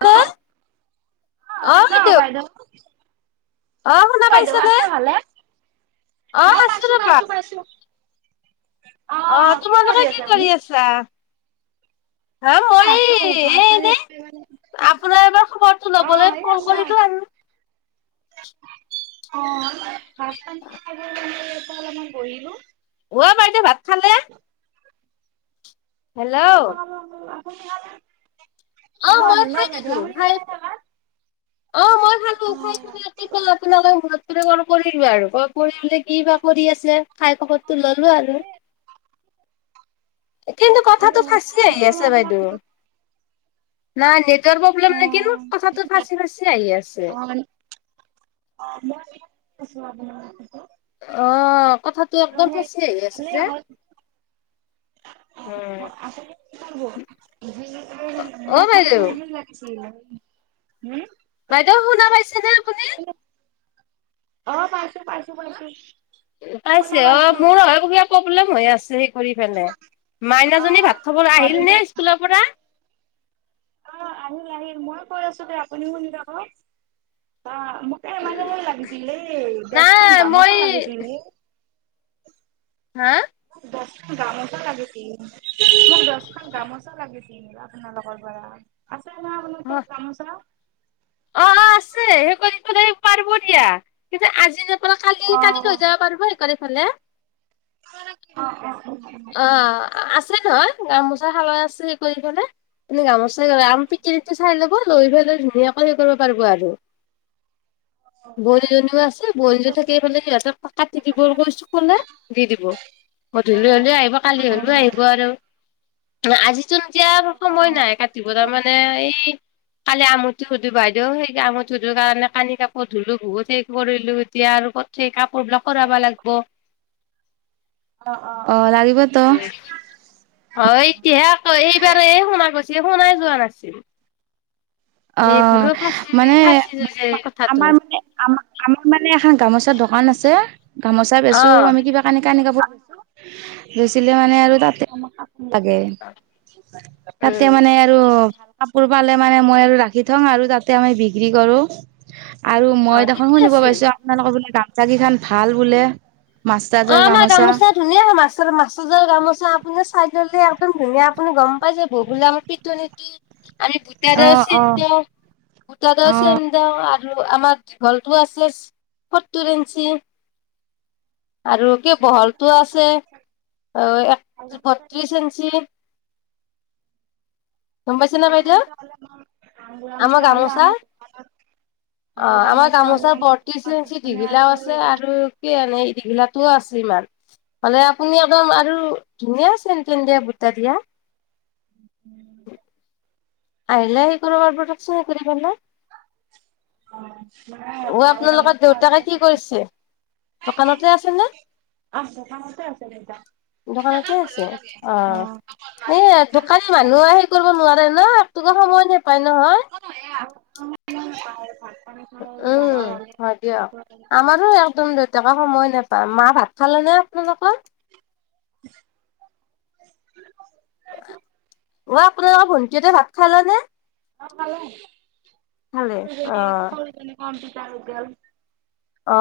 Hello অ hello বাইদেউ শুনা অ' বাইদেউ পাইছানে আছে ভালে? অ পাইছো পাইছো পাইছো। অ অহ, তোমালোকে কি আছে আপুনি কৰি আছা? হা, এ মই আছো এ ভাত পানী এনে খাই মানে অ আপোনাৰ এবাৰ খবৰটো ল'বলৈ এই ফোন আমি কৰিলো আৰু। [inaudible] অ' ভাত পানী খাই বৈ অলপমান ইয়াতে বহিলোঁ। অঁ বাইদেউ ভাত খা [inaudible] হেল্ল' আপুনি খালেনে? অ' মই খাই হেল্ল' বাইদেউ দিলো আপুনি খাই খালেনে ভাত? অ মই খালোঁ। অ খাই পেলাই ঠিক আছে [unintelligible] আপোনালৈ ঘৰত কল কৰিলোঁ আৰু কল কৰিলে কি বা কৰি আছে খাই খবৰ তো ললো আৰু। কিন্তু ভালে কথাটো হ'ল ফাঁচি মই আহি মানে আছে আপোনাক বাইদেউ, নাই নেট নেটৰ অ প্ৰব্লেম নেকিন কথাটো ফাঁচি ফাচি আহি আছে। অ [unintelligible] অ', কথাটো একদম ফাচি আহি আছে ভালে যে। হ'ল [unintelligible] অ মোক বাইদেউ মানে সেইটো লাগিছিল। হুম বাইদেউ শুনা পাইছেনে আপুনি? অ পাইছো পাইছো পাইছো। শুনা পাইছে অ পাইছো মোৰ অ কিবা প্ৰব্লেম হৈ আছিল। কৰি কেনে, অ মাইনাজনী ভাত খাবলৈ আহিল নে স্কুলৰ পৰা। অ আহিল আহিল মই কৈ আছো দে আপুনি শুনি থাকক অ। মোকে এ মানে সেই লাগিছিল এই দচখন নাই মই গামোচা লাগিছিলে। হা? মোক দচখন গামোচা লাগিছিল মোক দচখন গামোচা লাগিছিল। আপোনালোকৰ পৰা আছে না আপোনাৰ তাত গামোচা? অ অ আছে সেই কৰি পা পাৰব দিয়া কিন্তু আজি ন আপোনাৰ অ অ কালি কালি লৈ যাব পাৰব সেকাৰফালে। [unintelligible] অ'অ' অ', আছে নহয়। গামোচা খালাই আছে সেই কৰি ফেলে এনে গামোচাই আম পিটি চিটি চাই ল'ব লৈ ফেলে ধুনীয়া সেই কৰিব পাৰব আৰু। বৈনীজনীও আছে বৈনীজনী থাকেফালে সিহঁতে কাটি দিব কৈছো কলে দি দিব। গধূলি হলেও আহিব কালি অ হলেও অ অ আহিব আৰু আজি চোন দিয়াৰ সময় নাই কাটি বতাৰ মানে এই কালি আঙুঠি সুধো বাইদেউ সেই আঙুঠি সুধো কাৰণে কানি কাপোৰ ধুলো বহুত সেই কৰিলো এতিয়া আৰু ঠিক কাপোৰবিলাক কৰাব লাগব অ অ লাগিবতো অ এতিয়াহে আকৌ এইবাৰ শুনা গৈছ ছে শুনাই যোৱা নাছিল অ এই গুৰু ফাঁচি মানে ফাঁচি যে কথাটো আমাৰ মানে আ আমাৰ মানে এখন গামোচা দোকান আছে গামোচা অ বেচো আমি কিবা কানি কান কাপোৰ লৈছো লৈছিলে মানে আৰু তাতে [unintelligible] তাগে তাতে উম মানে আৰু কাপোৰ পালে মানে মই আৰু ৰাখি থঙ আৰু তাতে আমি বিক্ৰী কৰো আৰু অ মই দেখোন ঠিকে শুনিব আছে পাইছো আপোনালোকৰ বোলে দাম চাকি খন ভাল বোলে অ আমাৰ গামোচা ধুনীয়া হয় মাছ মাছ জৰ গামোচা আপুনি চাই ললে একদম ধুনীয়া আপুনি গম পাই যাব বোলে আমাৰ পিট নীতি আমি অ ভোতাৰো চিন অ দিওঁ ভোতাৰো চিন দিওঁ আৰু [unintelligible] আৰু আমাৰ দীঘলটো আছে ফতুৰেঞ্চি আৰু কি বহলতো আছে অ এক অ বত্ৰিশ ইঞ্চি গম পাইছে নে বাইদেউ আমাৰ গামোচা [unintelligible] অ ভাল আমাৰ গামোচা হ'লে গামোচাৰ আমাৰ বত্ৰিশ ইঞ্চি দোকানত মানে আৰু দীঘিলাও আছে আৰু কি এনে এই দীঘিলা টো আছ হলে আপুনি একদম আৰু ধুনীয়া চেন তেন দিয়া বুটা দিয়া উম আহিল আহ কৰবাৰবকচ নে কৰি গ ন অ ম দেউতাকে কি কৰিছে ম দোকানতে আছে নে আছ কামতে আছে নেইটা দোকানতে আছে অ এ ঢোকানী মানুহ আহ আহেই কৰিব নোৱাৰাৰে ন আটোকো সময় নাপায় নহয় [inaudible] যাবা উম, হ'লে হয় দিয়ক আমাৰো একদম দুটকা সময় নেপায় মা ভাত খালে নে আপোনালোকৰ? [inaudible] কোৱা আপোনালোকৰ ভণ্টিহঁতে ভাত খালেনে? ভাত খালে। অ সৰুজনী সৰুজনী কম্পিটাৰত গেল। অ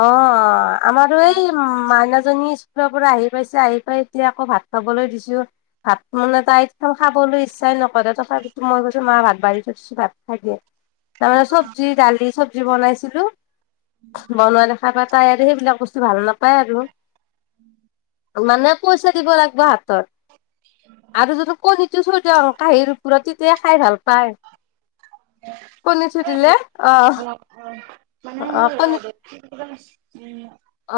' আমাৰ টো এই মাইনাচ জনী স্কুলৰ পৰা আহি পাইছে আহি পাই এতিয়া আকৌ ভাত খাবলৈ দিছো। ভাত মানে তাই একদম খাব লৈ ইচ্ছাই নকৰে তথাপি মই কৈছো মা ভাত বাৰী থৈছোঁ ভাত খাই দিয়া। তাৰমানে চবজি দালি চবজি বনাইছিলো। বনোৱা দেখা পাই তাই আৰু সেইবিলাক বস্তু ভাল নাপায় আৰু। [inaudible] মানে পইচা দিব লাগব হাত ত আৰু যদি কণীটো থৈ দিও কাঁহীৰ ওপৰত তেতিয়াই খাই ভাল পা পাই, কণী থৈদিলে অ মানে অ কণী [unintelligible]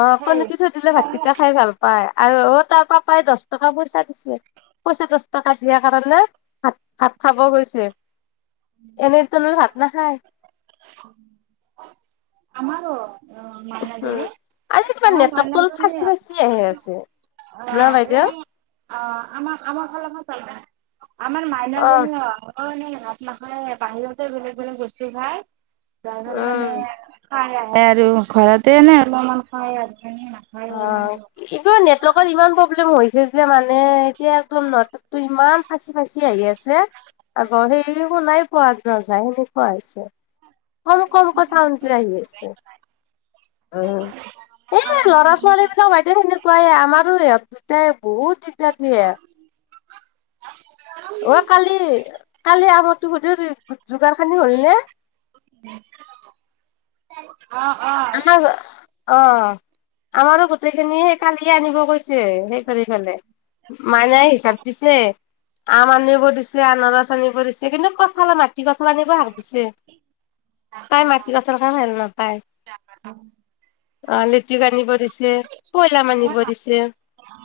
অ কয় কণীটো থৈ দিলে উম ভাতকেইটা সেই খাই ভাল পায়। আৰু অ তাৰ পাই দছ টকা পইচা দিছে। পইচা দছ টকা দিয়াৰ কাৰণে ভাত ভাত খাব গৈছে। এনেই তোনৰ ভাত নাখায়। আমাৰো, অ উম হো মাইনাজনী আজি কিবা আমাৰ নেটকটো মাইনাজনী ফাঁচি ফাচি আহি আছে। অ ন বাইদেউ [unintelligible] অ, আমাৰ আমাৰ [unintelligible] আমাৰ মাইনাজী অ [unintelligible] ভাত নাখাই বাহিৰতে বেলেগ বেলেগ বস্তু খাই যাৰ উম কাৰণে - খাই আহে আৰু ঘৰতে নে অলমান খাই আৰু - অ এইবাৰ নেটৱৰ্ক ইমান প্ৰব্লেম হৈছ - যে যে মানে এতিয়া তোন নেটৱৰ্ক ইমান ফাঁচি ফাঁচি আহি আছে। আগৰ সেই শুনাই পোৱা নাযায় সেনেকুৱা হৈছে। কম কম কৈ চাউন আহি আছে উ, ঞ ল'ৰা - ছোৱালীবিলাক বাইদেউ সেনেকুৱাই আমাৰো হেহঁত দুটাই বহুত দিগ দাৰ দিয়ে। অ, কালি কালি আমতো সুধ [unintelligible] যোগাৰ খানি হলনে? অ', অ'। [unintelligible] অ আমাৰো গোটেইখিনি কালিয়ে আনিব গৈছে হেই কৰি ফেলে। মানে হিচাপ দিছে? আম আনিব দিছে আনাৰচ আনিব দিছে কিন্তু ক'ত থলা না - মাটি কঁঠল আনিব হাক দিছে। তাই মাটি কঁঠাল খাই ভাল নাপায়। [inaudible] অ লেটুক আনিব দিছে, পইলাম আনিব দিছে। [inaudible] [inaudible]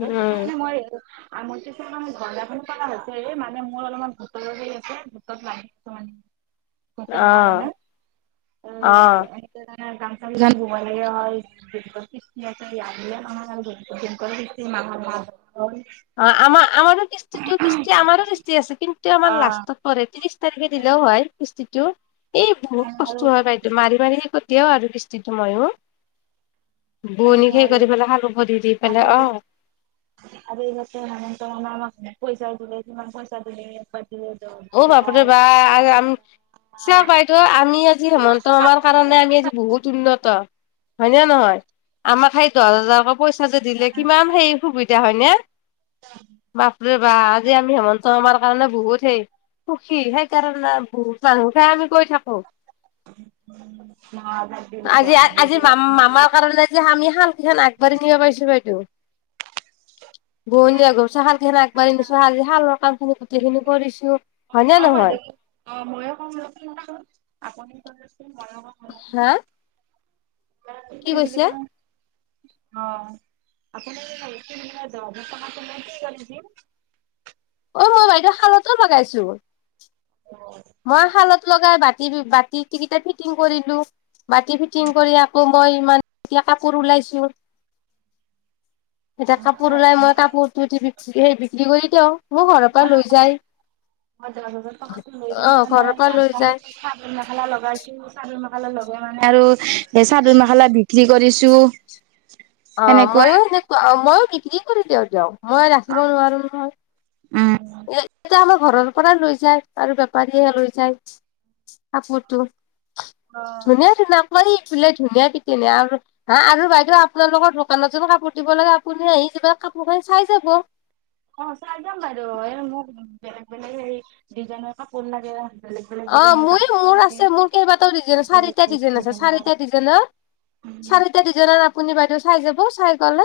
উম বতা অ কাৰণে অ [unintelligible] নাই গামচা গিখান ধোব লাগিব [unintelligible] [inaudible] অ, আমা আমাৰো কিস্তিটো কিস্তি আমাৰো কিস্তি আছে কিন্তু আমাৰ লাষ্টত পৰে তিৰিছ তাৰিখে দিলেও হয় কিস্তটো, এই বহুত আৰু কষ্ট হয় বাইদেউ মাৰি মাৰি শেষত দেও আৰু কিস্তটো মইও আৰু বোয়নি সেই আৰু কৰি [unintelligible] দি পেলে অ', হে হেমন্ত মামাই আমাক এক পইচা দিলেও [unintelligible] পইাচা দিলে একবাৰ দিলে দহ অ', হাজাৰ বাপাৰে বা চা বাইদেউ আমি আজি হেমন্ত মামাৰ কাৰণে আমি আজি বহুত উন্নত হয়নে নহয় আমাক সেই দহ হজাৰক পইচাটো দিলে কিমান হেৰি সুবিধা হয়নে বাপৰে বা আজি আমি হেমন্ত আমাৰ কাৰণে বহুত হেই সুখী সেইকাৰণে বহুত মানুহহে আমি গৈ থাকো ন হাজাৰ দিলে আজি দহ হাজাৰ আজি ম দিলে আমি মামাৰ দিলে কাৰণে আজি আমি শালকখন আগবাঢ়ি নিব পাৰিছো বাইদেউ বহনী ঘৰ শাল কেইখন আগবাঢ়ি নিছো শাল শালৰ কাম খিনি গোটেই খিনি কৰিছো হয় নে অ', নহয়? বাইদেউ অ', মইো কম লো আপুনি কম ল মই হা অ, কি কৈছে? ' আপু ন কটো ম কি কৰি [unintelligible] অ', মই বাইদেউ শালতো লগাইছো মই শালত লগাই বাতিতিটা ফিটিং কৰিলো বাতি ফিটিং কৰি আকৌ কয় ইমান এতিয়া কাপোৰ ওলাইছো এতিয়া কাপোৰ ওলাই মই কাপোৰটো বি বিক্ৰী কৰি দিওঁ মোৰ ঘৰৰ পৰা লৈ যায় মই দহ হাজাৰ খতো লৈ অ গনে মানে ঘৰৰ পৰা গান লৈ চা যায় চন মেখেলা লগাইছো চাদৰ মেখেলা লগে মানে আৰু সেই চাদৰ মেখেলা বিক্ৰী কৰিছো অ', সেনেকুৱা ময়ো আৰু সেনেকুৱা মইো বিক্ৰী কৰি দে দক মই আৰু ৰাখিব নোৱাৰো নহয় উম। আ ঘৰৰ পৰা লৈ যায় আৰু বেপাৰীয়েে লৈ যায় কাপোৰতটো অ', ধুনিয় দি ন হয়ফে ধুনীয়াাক ধনীয়া আৰু হা আৰু বাইদেউ আপোনালোকৰ দোকানত জ কাপোৰ দিব লাগে আপুনি আহি যিবিলাক কাপোৰ কান চাই যাব অ', চাই যাম বাৰু এই মোক বেলেগ বেলেগ এই ডিজাইনৰ কাপোৰ লাগে বেলেগ বেলেগ অ', ডিজাইনৰ মই গামচা মোৰ আছে মোৰ কেইবাটাও ডিজাই চাৰি বেলেগ বেলেগ ডিজাইন আছে ডিজাইনৰ চাৰিটা ডিজাইনত চাৰিটা ডিজাইন আপুনি বাইদেউ চাই যাব চাই গলে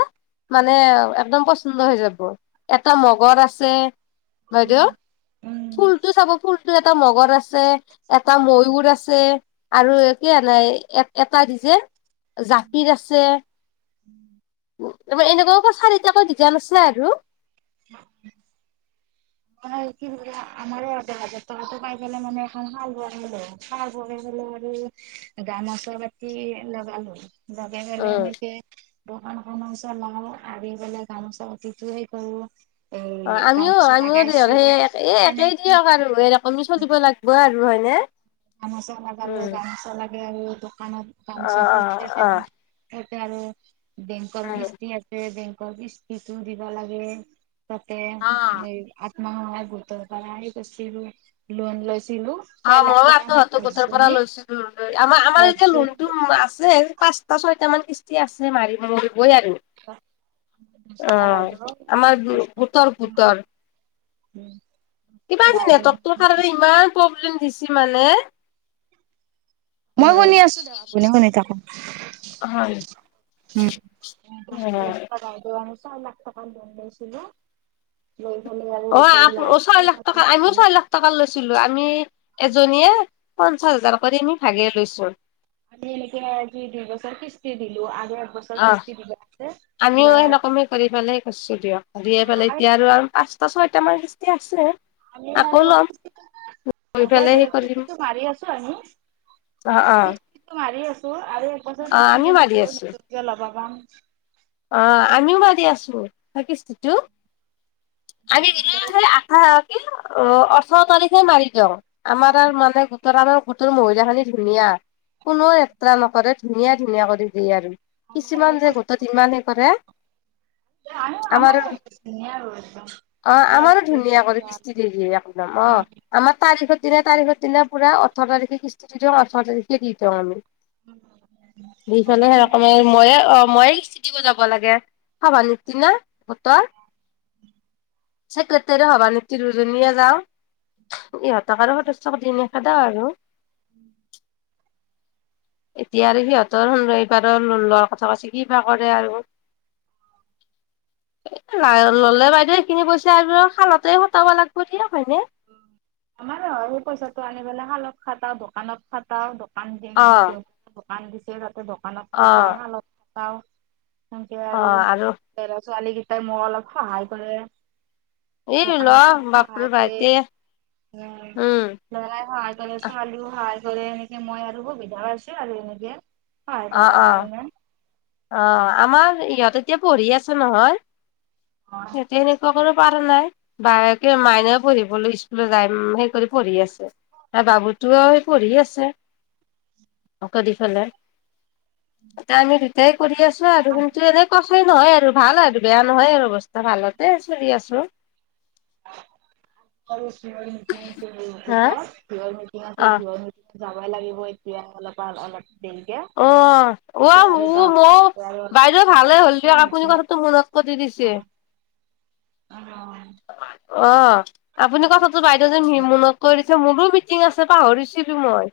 মানে একদম পচন্দ হৈ যাব এটা মগৰ আছে বাইদেউ ফুলতটো চাব ফুল টো এটা মগৰ আছে এটা ময়ুৰ আছে আৰু কি এ নাই এ এটা দিছে জাতিৰ আছে উ তাৰপ এনেকুৱা চাৰিটাকৈ ডিজাইন আছে আৰু [unintelligible] মানে কি হল আাৰ হাজাৰ টকা [unintelligible] গামাছৰ বাতি লগালো লগই ফেলে উম মক দোকানখননৰ [unintelligible] ওচ লও আহ পেলাই গামোচা অতিথয়ে কৰো অ', এই আমিও গামোচা আমিও সেই লগাইছো একেই তেনেকে দিয়ক আৰু সকমি চলিব লাগিব আৰু হয়নে গামোচা লাগাল উম গামোচা লাগে আৰু দোকানত অ গামোচা ফ অ অ তেওঁ আৰু বেংকৰ উম, কিস্তি আছে বেংকৰ কিস্তিটো দিব লাগে তাতে অ আত্মসহায়ক গোটৰ পৰা লোন লৈছিলো দিলো পাইলা তহ গোটৰ পৰা লৈছো [unintelligible] লৈ আমাৰ আমাৰ এতিয়া লোন দহজনী টো আছে পাঁচটা ছয় কেইটামান কিস্তি আছে মাৰিব। বৈ আৰু, দহটা অঁ বাইদেউ আমাৰ গোটৰ গোটৰ। উম। কিবা আজি নেটৱৰ্কটোৰ কাৰণে ইমান প্ৰব্লেম দিছি মানে। মই উম শুনি আছো দে আপুনি শুনি থাকক। হয় উম [inaudible] ছয় লাখ টকা লোণ লৈছিলো। লৈ পেলাই আৰু অ গোটেই আ ছয় লাখ পইচাটো টকা আমিও ভাগ ছয় লাখ টকা লৈছিলো আমি এজনীয়ে পঞ্চাশ হাজাৰ কৰি নি ভাগে লৈছো। আজি এনেকে দুবছৰ কিস্তি দিলো আ আ আমিও আৰু সনেকমি কৰি পেলাই কৰিছো দিয়ক, দিয়ে পেলাই এতিয়া আৰু পাচ ছয়টা মান কিস্তি আছে। আমি আকৌ আৰু ল'ম কৰি [unintelligible] পেলাই দিওঁ সেই কৰিম কিস্তিটো মাৰি আছো আমি। অ অ কিস্তিটো মাৰি আছো আৰু এছৰ অ কিস্তি আমিও দিলে মাৰি আছো [unintelligible] ল'ব পাম। অ আমিও মাৰি আছো কিস্তিটো। আমি দিয়া সেই আঠ কি অ ওঠৰ তাৰিখে মাৰি দিওঁ। আমাৰ তাৰ মানে গোটৰ আমাৰ গোটৰ মহিলাখিনি ধুনীয়া। কোনো এত্ৰা নকৰে ধুনীয়া ধুনীয়া কৰি দিয়ে আৰু, আমাৰ কিছুমান যে গোটত ইমান কৰে। আৰু আমাৰো ধুনীয়া গোটটো। অ আমাৰো ধুনীয়া কৰি কিস্তি দিয়ে একদম অ, আমাৰ তাৰিখৰ দিনা তাৰিখত স দিনা পোৰা ওঠৰ তাৰিখে কিস্তি দি দিওঁ ওঠৰ তাৰিখে দি দিওঁ আমি। দিফালে সেই ৰকমে মইয়ে অ মই [unintelligible] যাব হ'ব নৃতনা বতৰ [inaudible] চছেক্ৰেটাৰী সভানেত্ৰী দুজনীয়ে যাও। ইহঁতক আৰু সদস্য [unintelligible] নেখেদা আৰু [inaudible] এতিয়া আৰু সিহঁতৰ সন নৈপাৰৰ লোন লোৱাৰ কথা কৈছে কিবা কৰে আৰু। লাইয় ললে বাইদেউ সেইখিনি পইচা আৰু শালতে সটাব লাগব দিয়া হয়নে? আমাৰো [unintelligible] পইচাটো আনি পেলাই শালত খাটাও দোকানত খটাও দক দোকান দি অ দোকান দিছে তাতে দোকানত অ খটাও শালত খটাও। সেনেকে আৰু লৰা-ছোৱালী কেইটাই মোক অলপ সহায় কৰে। এ দোকান লৱা এটাত সহায় বাপৰ দিয়ে ভাইতি উম ল'ৰাও সহায় কৰে, ছোৱালীও সহায় কৰে। এনেকে মই আৰু সুবিধা পাইছো আৰু এনেকে সহায় অ কৰাৰ অ কাৰণে। অ আমাৰ ইহঁত এতিয়া পঢ়ি আছে নহয় অ সিহঁতে সেনেকুৱা কৰক পঢ়া ত নাই বায়েকে মাইনেও পঢ়িবলৈ স্কুলত যাই সেই কৰি পঢ়ি আছে। ত বাবুতো পঢ়ি আছে, অকদি ফালে। এ আমি দুটাই কৰি আছো আৰু আজি কিন্তু এনেই কথাই নহয় আৰু ভাল আৰু বেয়া নহয় আৰু বস্তা ভালতে চুৰি আছো। আৰু শিৰ মিটিং আছে হা ভিতত কিহৰ মিটিং অ আছে কিহৰ মিট যাবই লাগিব এতিয়া অলপ আল অলপ। দেৰিকে অ অ এতিয়া আৰু মো যাওঁ ম আৰু অলপ বাইদেউ ভালে দেৰিকে হ'ল দিয়ক গোটৰ আপুনি মিটিং আছে কথাটো মনত প দি দিছে। অ অ। অ আপুনি কথাাতটো বাইদেউ যেন হি মনক কৈ দিছে মোৰো মিটিং আছে পাহৰিছে মই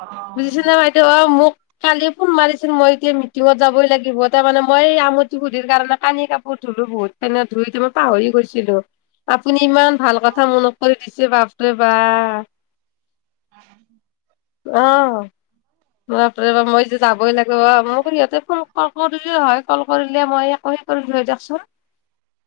অ বুজিছ অ ন বাইদেউ অ মোক কালি ফোন মাৰিছিলোন মই এতিয়া মিটিঙত যাবই লাগিব তাৰ মে মই এই আমঠি গুধিৰ কাৰণে কানি কাপোৰ ধো ো বহুত খান ধুই মই পাহৰি গৈছিলো আপুনি ইমান ভাল কথা মনত দিছিল চি বাপৰে বাা উ অ ম মই যে যাবই লাগিব অ মোক সিহঁতে ফোন কল কৰিলো হয় কল কৰিলে মই একো সেই কৰিলোঁ হয় যকচোন